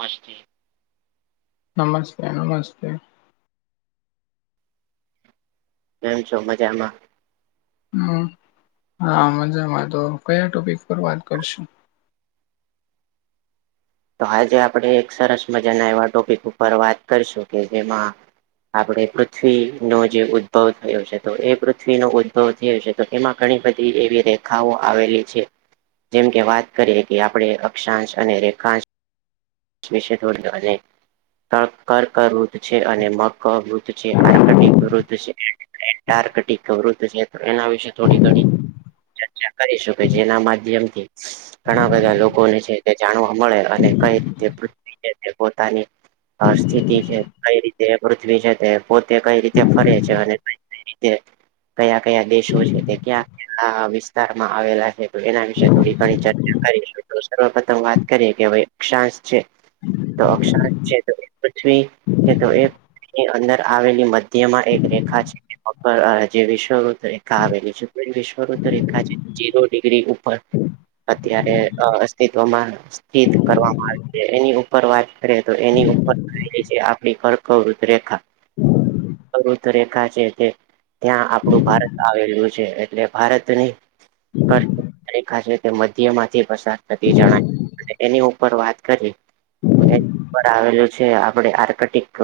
મી [unintelligible] નમસ્તે નમસ્તે. કેમ છો મજામાં? હમ. હા મજામાં તો કયા ટોપિક પર વાત કરશું? તો આજે આપણે એક સરસ મજા ના એવા ટોપિક ઉપર વાત કરીશું કે જેમાં. આપડ પૃથ્વીનો જે ઉદ્ભવ થયો છે તો એ પૃથ્વીનો ઉદ્વ થયો છે. તો એમાં ઘણી બધી એવી રેખાઓ આવેલી છે. જેમકે વાત કરીએ કે આપડે અક્ષાંશ અને રેખાંશ મેશે ઉડ અને કર્રવૃત છે અને મકરવૃત છે આકટિકવૃત છે. ટાર્કટ વૃધ છે એના વિશે થોડી ઘણી ચર્ચા કરી શકે છે એના માધ્યમથી ઘણા બધા લોકોને છે તે જાણવા મળે અને કઈ રીતે પૃ છે તે પોતાની. સ્થિતિ છે કઈ રીતે પૃથ્વી છે તે પોતે કઈ રીતે ફરે છે અને કઈ રિતે કયા કયા દેશો છે તે ક્યાં વિસ્તારમાં આવેલા છે એના વિશે થોડી ઘણી ચર્ચા કરી તો સર્વપથમ વાત કરીએ હવે અક્ષાશ છે તો અક્ષાંશ છે તો એ પૃથ્વી છે તો એ ની અંદર આવેલી મધ્યમાં એક રેખા છે. જે વિશ્વૃત રેખા આવેલી છે વિશ્વૃત રેખા જે. જીરો ડિગ્રી ઉપર અત્યારે અસ્તિત્વમાં સ્થિત કરવામાં આવે એની ઉપર વાત કરી તો એની ઉપર કરેલી છે આપડી કરકવૃત રેખા સવુત રેખા છે તે. ત્યાં આપણું ભારત આવેલું છે એટલે ભારતને મધ્યમાંથી પરસાદ થતી જણાય એની ઉપર વાત કરી એની આવેલું છે આપડ આર્કટક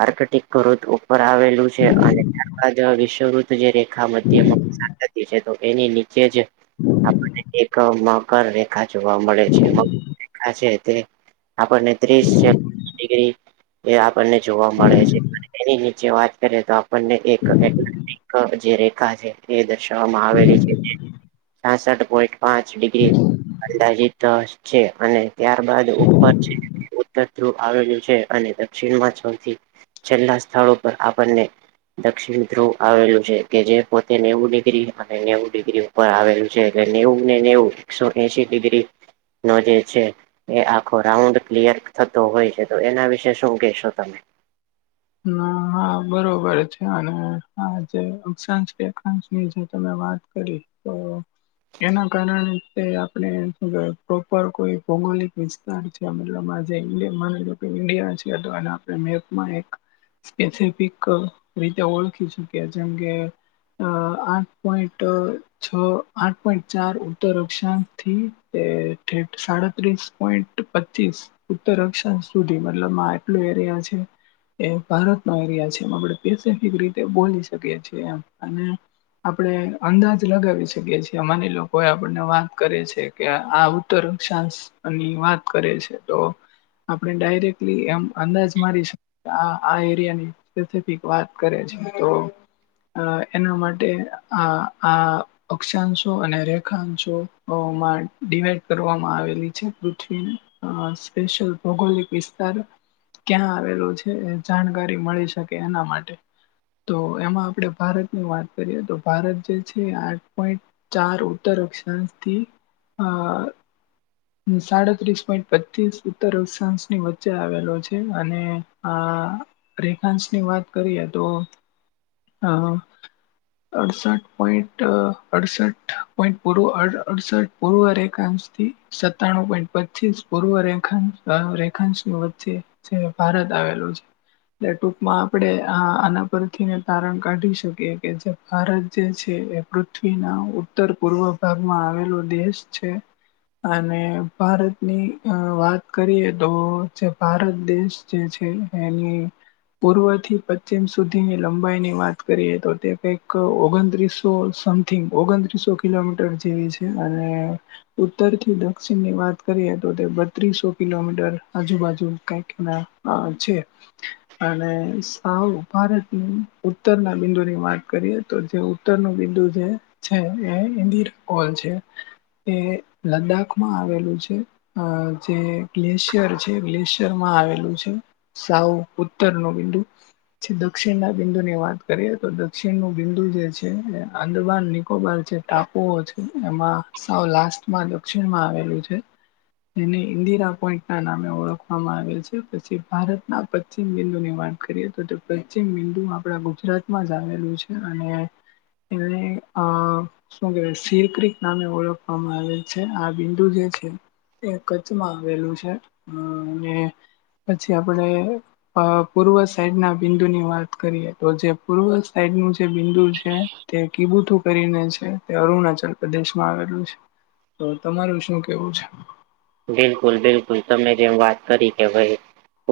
આ ઉપર આવેલું છે અને ત્યારબદ વિશ્વવત જે રેખા મધ્યમાં. છે તો એની નીચે જે આપણને એક મકર રેખા જોવા મળે છે મ છે તે આપણને ત્રીસ છે ડિગ્રી એ આપણને જોવા મળે છે એની નીચે વાત કરીએ તો આપણને એક એ જે રેખા છે એ દર્શાવવામાં આવેલી છે. છાસઠ પોઈન્ટ પાંચ ડિગ્રી અંદાજીત છે. અને ત્યારબાદ ઉપર છે, ઉત્તર ધ્રુવ આવેલું છે અને દક્ષિણમાં સૌથી છેલ્લા સ્થળો ઉપર આપણને દક્ષિણ ધ્રુવ આવેલું છે, કે જે પોતે નેવું ડિગ્રી અને નેવું ડિગ્રી ઉપ આવેલું છે, એટલે નેવું ને નેવું એકસો એશી ડિગ્રી નો જે છે, એ આખો રાઉન્ડ ક્લિયર થતો હોય છે. તો એના વિશે શું કેહેશો તમે? ન હા બરોબર છે, અને આ જે અક્ષાંશ રેખાંશ ની જે તમે વાત કરી તો એના કારણે તે આપણે શુ કેવાય પ્રોપર કોઈ ભૌગોલિક વિ [unintelligible] ઇન્ડિયા છે, અથવા ના આપડે મેપ માં એક. સ્પેસફિક રીતે ઓળખી શકીએ જેમ કે અ આઠ પોઈન્ટ છ, આઠ પોઈન્ટ ચાર ઉત્તર અક્ષાંક થી એ થેટ સાડત્રીસ પોઈન્ટ પચીસ ઉત્તર અક્ષાંશ સુધી, મતલબ મા એટલું એરિયા છે. એ ભારતનો એરિયા છે, એમાં આપણે પેસફિક રીતે બોલી શકીએ છીએ એમ, અને આપણે અંદાજ લગાવી શકીએ છીએ, અમારી લોકો આપણને વાત કરે છે. કે આ ઉત્તર અક્ષાંશ ની વાત કરે છે તો આપણે ડાયરેક્ટલી એમ અંદાજ મારી શક આ આ એરિયાની સ્પેફિક વાત કરે છે તો અ એના માટે આ આ અક્ષાંશો અને રેખાંશો ઓમાં ડિવાઈડ કરવામાં આવેલી છે પૃથ્વીને. અ સ્પેશિયલ ભૌગોલિક વિસ્તાર ક્યાં આવેલો છે. એ જાણકારી મળી શકે એના માટે. તો એમાં આપણે ભારતની વાત કરીએ, તો ભારત જે છે આઠ પોઈન્ટ ચાર ઉત્તર અક્ષાંશ થી આ સાડત્રીસ પોઈન્ટ પચીસ ઉત્તર ઉષાંશ ની વચ્ચે આવેલો છે. અને આ રેખાંશ ની વાત કરીએ તો, અ અડસઠ પોઈન્ટ, અડસઠ પોઈન્ટ પૂર અડ અડસઠ પૂર્વ રેખાંસ્થી સત્તાણું પોઈન્ટ પચીસ પૂર્વ રખાંશ અ રેખાંશની વચ્ચે. છે ભારત આવેલું છે. એ ટૂકમાં આપડે આ આના પરથીને તારણ કાઢી શકીએ, કે જે ભારત જે છે એ પૃથ્વી ના ઉત્તર પૂર્વ ભાગમાં આવેલો દેશ છે. અને ભારતની અ વાત કરીએ તો, જે ભારત દેશ જે છે એની પૂર્વ થી પશ્ચિમ સુધીની લંબાઈની વાત કરીએ, તો તે કંઈક ઓગણત્રીસો સમ થિંગ ઓગણત્રીસો કિલોમીટર જેવી છે, અને ઉત્તર થી દક્ષિણ ની વાત કરીએ તો તે બત્રીસો કિલોમીટર આજુબાજુ કક ના આ છે. અને સાવ ભારતની ઉત્તરના બિંદુ ની વાત કરીએ તો જેવુ ઉત્તર નું બિંદુ જે છે એ ઇન્ડી કોલ છે, એ લદ્દાખ માં આવેલું છે. અ જે ગ્લેશિયર છે, ગ્લેશિયર માં આવેલું છે. સાવ ઉત્તર નો બિંદુ. પછી દક્ષિણ ના બિંદુ ની વાત કરીએ, તો દક્ષિણ નું બિંદુ જે છે આંદમાન નિકોબાર છે. ટાપુઓ છે, એમાં સાવ લાસ્ટમાં દક્ષિણમાં આવેલું છે. તેને ઈન્દિરા પોઈન્ટ ના નામે ઓળખવામાં આવેલ છે, પછી ભારતના પ પશ્ચિમ બિંદુ ની વાત કરીએ, તો તે પશ્ચિમ બિંદુ આપણા ગુજરાતમાં જ આવેલું છે. અને એને આ શું કેહેવાય સીરકરીક નામે ઓળખવામાં આવે. છે, આ બિંદુ જે છે, એ કચ્છમાં આવેલું છે. અ અને પછી આપડે અ પૂર્વ સાઈડ ના બિંદુ ની વાત કરીએ, તો જે પૂર્વ સાઈડ નું જે બિંદુ છે. તે કીબુતું કરીને છે તે અરુણાચલ પ્રદેશ માં આવેલું છે. તો તમારું શું કેવું છે? બિલકુલ બિલકુલ તમે જેમ વાત કરી કે ભઈ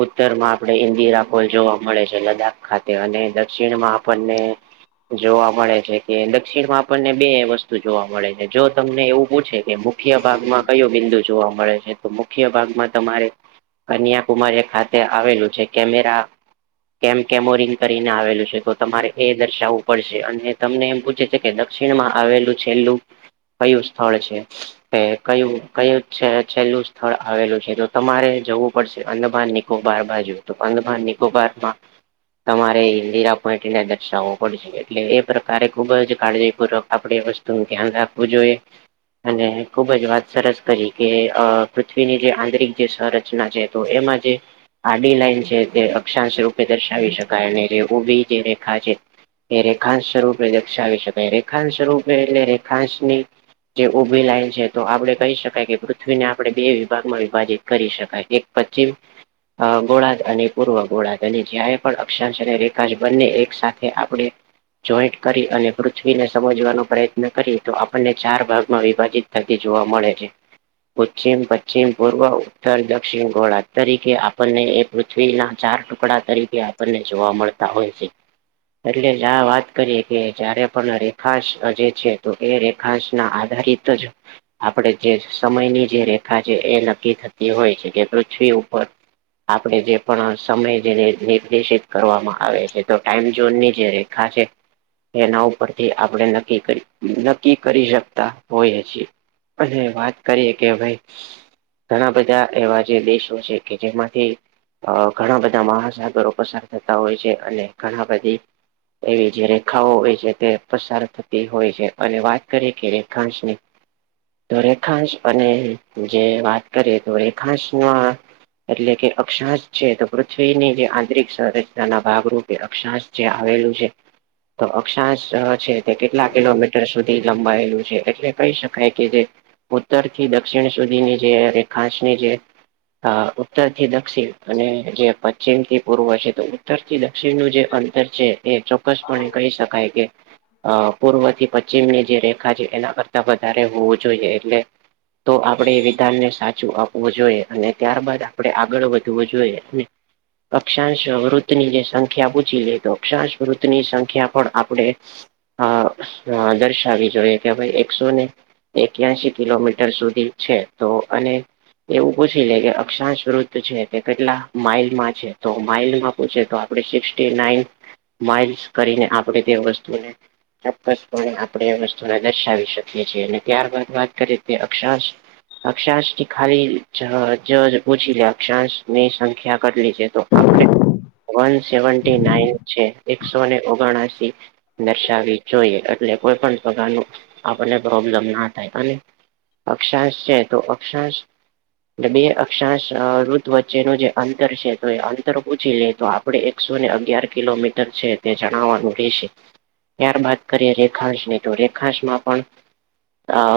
ઉત્તર માં આપણે ઇન્દિરા કોલ જોવા મળે છે લદ્દાખ ખાતે અને દક્ષિણમાં આપણને જોવા મળે છે કે દક્ષિણમાં આપણને બે વસ્તુ જોવા મળે છે જો તમને એવું પૂછે કે મુખ્ય ભાગમાં કયું બિંદુ જોવા મળે છે, તો મુખ્ય ભાગમાં તમારે કન્યાકુમારી ખાતે આવેલું છે કેમેરા કેમ કેમોરિંગ કરીને આવેલું છે તો તમારે એ દર્શાવવું પડશે અને તમને એમ પૂછે કે દક્ષિણમાં આવેલું છેલ્લું કયું સ્થળ છે કે કયું કયું છે છેલ્લું સ્થળ આવેલું છે તો તમારે જવું પડશે અન્દમાન નિકો બાર બાજુ. તો અંદમાનીકોબાર માં તમારે ઇન્દિરા પોઈન્ટને દર્શાવવો પડશે એટલે એ પ્રકારે ખુબ જ કાળજીપૂર્વક આપણે વ સ્તુ ધ્યાન રાખવું જોઈએ અને ખુબ જ વાત સરસ કરી. કે પૃથ્વીની જે આંતરિક જે સંરચના છે તો એમાં જે આડી લાઈન છે તે અક્ષાંશ રૂપે દર્શાવી શકાય અને જે ઉભી જે રેખા છે એ રેખાંશ સ્વરૂપે દર્શાવી શકાય. રેખાંશ સ્વરૂપે એટલે રેખાંશની જે ઉભી લાઈન છે તો આપડે કહી શકાય કે પૃથ્વીને આપણે બે વિભાગમાં વિભાજીિત કરી શકાય એક પ્ચીમ ગોળાદ અને પૂર્વ ગોળાદ અને જ્યારે પણ અક્ષાંશ અને રેખાશ બંને એક સાથે આપણે જોઈન્ટ કરી અને પૃથ્વીને સમજવાનો પ્રયત્ન કરીએ તો આપણને ચાર ભાગમાં વિભાજીત થતી જોવા મળે છે. પશ્ચિમ, પશ્ચિમ, પૂર્વ, ઉત્તર, દક્ષિણ ઘોળદ તરીકે આપણને એક પૃથ્વીના ચાર ટુકડા તરીકે આપણને જોવા મળતા હોય છે. એટલે જ આ વાત કરીએ કે જયારે પણ રેખાંશ જે છે તો એ રેખાંશ ના આધારિત તજ આપડે જે સમયની જે રેખા છે એ નક્કી થતી હોય છે કે પૃથ્વી ઉપર આપણે જે પણ સમય જે નિર્દેશિત કરવામાં આવે છે તો, ટાઈમ ઝોન ની જે હા છે. એના ઉપરથી આપણે નક્કી કરી, નક્કી કરી શકતા હોઈ છીએ. અને વાત કરીએ કે ભાઈ ઘણા બધા એવા જે દેશો છે. કે જેમાંથી અ ઘણા બધા મહાસાગરો પસાર થતા હોય છે. અને ઘણા બધી એવી જે રેખાઓ હોય છે. તે પસાર થતી હોય છે. અને વાત કરી કે રેખાંશ ની તો રેખાંશ અને જે વાત કરીએ તો રેખાંશમાં એટલે કે અક્ષાશ છે. તો પૃથ્વીની જે આંતરિક સંરચના ના ભાગરૂપે અક્ષાશ જે આવેલું છે. તો અક્ષાશ છે તે કેટલા કિલોમીટર સુધી લંબાયેલું છે. એટલે કહી શકાય કે જે ઉત્તર થી દક્ષિણ સુધીની જે રેખાસની જે હા ઉત્તર થી દક્ષિણ અને જે પશ્ચિમ થી પૂર્વ છે. તો ઉત્તર થી દક્ષિણનું જે અંતર છે, એ ચોક્કસપણે કહી શકાય કે અ પૂર્વ થી પશ્ચિમ ની જે રેખા છે, એના કરતા વધારે હોવું જોઈએ. એટલે તો આપણે વિધાનને સાચું આપવું જોઈએ અને ત્યારબાદ આપણે આગળ વધવું જોઈએ અને અક્ષાંશ વૃતની જે સંખ્યા પૂછી લઈ તો, અક્ષાંશ વૃતની સંખ્યા પણ આપણે આ દર્શાવી જોઈએ. કે ભઈ એકસો ને એક્યાસી કિલોમીટર સુધી છે તો અને એવું પૂછી લે કે અક્ષાશ વૃત છે. તે કેટલા માઇલમાં છે તો માઇલમાં પૂછે તો આપડે સિક્સટી નાઈન માઇલ્સ કરીને આપડે તે વસ્તુને.. ચોક્કસપણે આપણે એ વસ્તુને દર્શાવી શકી છીએ અને ત્યારબાદ વા કરી તી અક્ષાશ અક્ષાંશ થી ખાલી જ જ પૂછી લે, અક્ષાંશ ની સંખ્યા કેટલી છે તો આપડે વન સેવન્ટી નાઈન છે. એકસોને ઓગણાસી. દર્શાવી જોઈએ. એટલે કોઈ પણ પગાર નુ આપને પ્રોબ્લેમ ના થાય અને અક્ષાંશ સે તો, અક્ષાંશ... એટ બે અક્ષાંશ અ ઋત વચ્ચેનુ જે અંતર સે, તો એ અંતર પૂછી લે તો આપ આપડે એકસો ને અગિયાર કિલોમીટર છે. તે જણાવવાનુ રેશે. ત્યારબાદ કરીએ રેખાંશ ની તો, રેખાંશમા પણ..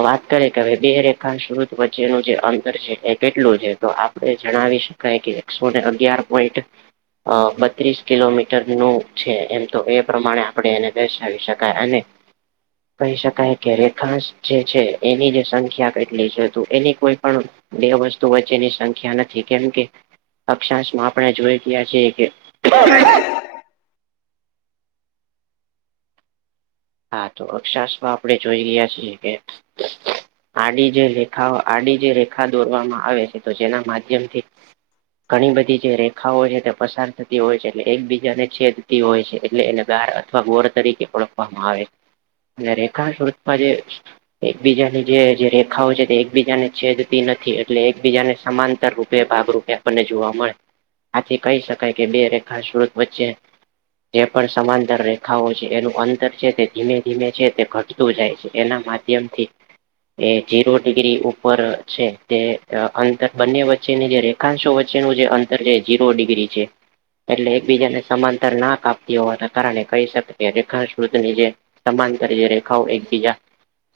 વાત કરે કવે બે રેખાંશ ઋત વચ્ચેનુ જે અંતર છે. એ કેટલું છે? તો આપણે જણાવીશ... કઈક એકસો ને અગિયાર પોઈટ. અ બત્રીસ કિલોમીટર નું છે. એમ તો એ પ્રમાણે આપણે એને દર્શાવી શ ક અને કહી શકાય કે રેખાશ જે છે. એની જે સંખ્યા કેટલી છે. તો એની કોઈ પણ બે વસ્તુ વચ્ચેની સંખ્યા નથી. કેમ કે અક્ષાશમાં આપણે જોઈ ગીયા કે કે.. [inaudible] હા તો અક્ષાશ આપડે જોઈ ગીયા સી એ આડી જે લેખા આડી જે રેખા દોરવામા આવે સે. તો જેના માધ્યમથી ઘણી બધી જે રેખાઓ જે તે પસાર થતી હોય છે. એટલે એકબીજાને છેદ તી હોય સે એટલે એને દાર અથવા ગોર તરીકે ઓળખવા માવે. ને રેખાંશ ઋતુમાં જે... એકબીજાની જે જે રેખાઓ છે તે એકબીજા ને છેદતી નથી, એટલે એકબીજાને સમાંતર રૂપ બે ભાગરૂપે આપને જોવા મળે. આથી કહી શકાય કે, બે રેખા સ્રોત વચ્ચે જે પણ સમાંટર રેખાઓ છે. એનું અંતર છે. તે ધીમે ધીમે છે તે ખચતું જાય છે. એના માધ્યમથી એ જીરો ડિગ્રી ઉપર છે. તે અંતર બંને વચ્ચેની જે રે આાંશો વચ્ચે નુ જે અંતર જે જીરો ડિગ્રી ચે. એટલે એકબીજાને સમાંતર ના કાપતી હોવાના કારણે કહી શ [unintelligible] ઋતની જે સમાનતરીય રેખાઓ એકબીજા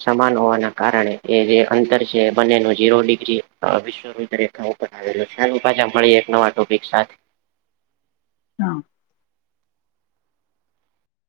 છમાન હોવાના કારણે એ જે અંતર સે બનેનો જીરો ડિગ્રી અ વિશ. [inaudible] હાનુ પાછા મળીએ એક નવા ટોપિક સાથે. હ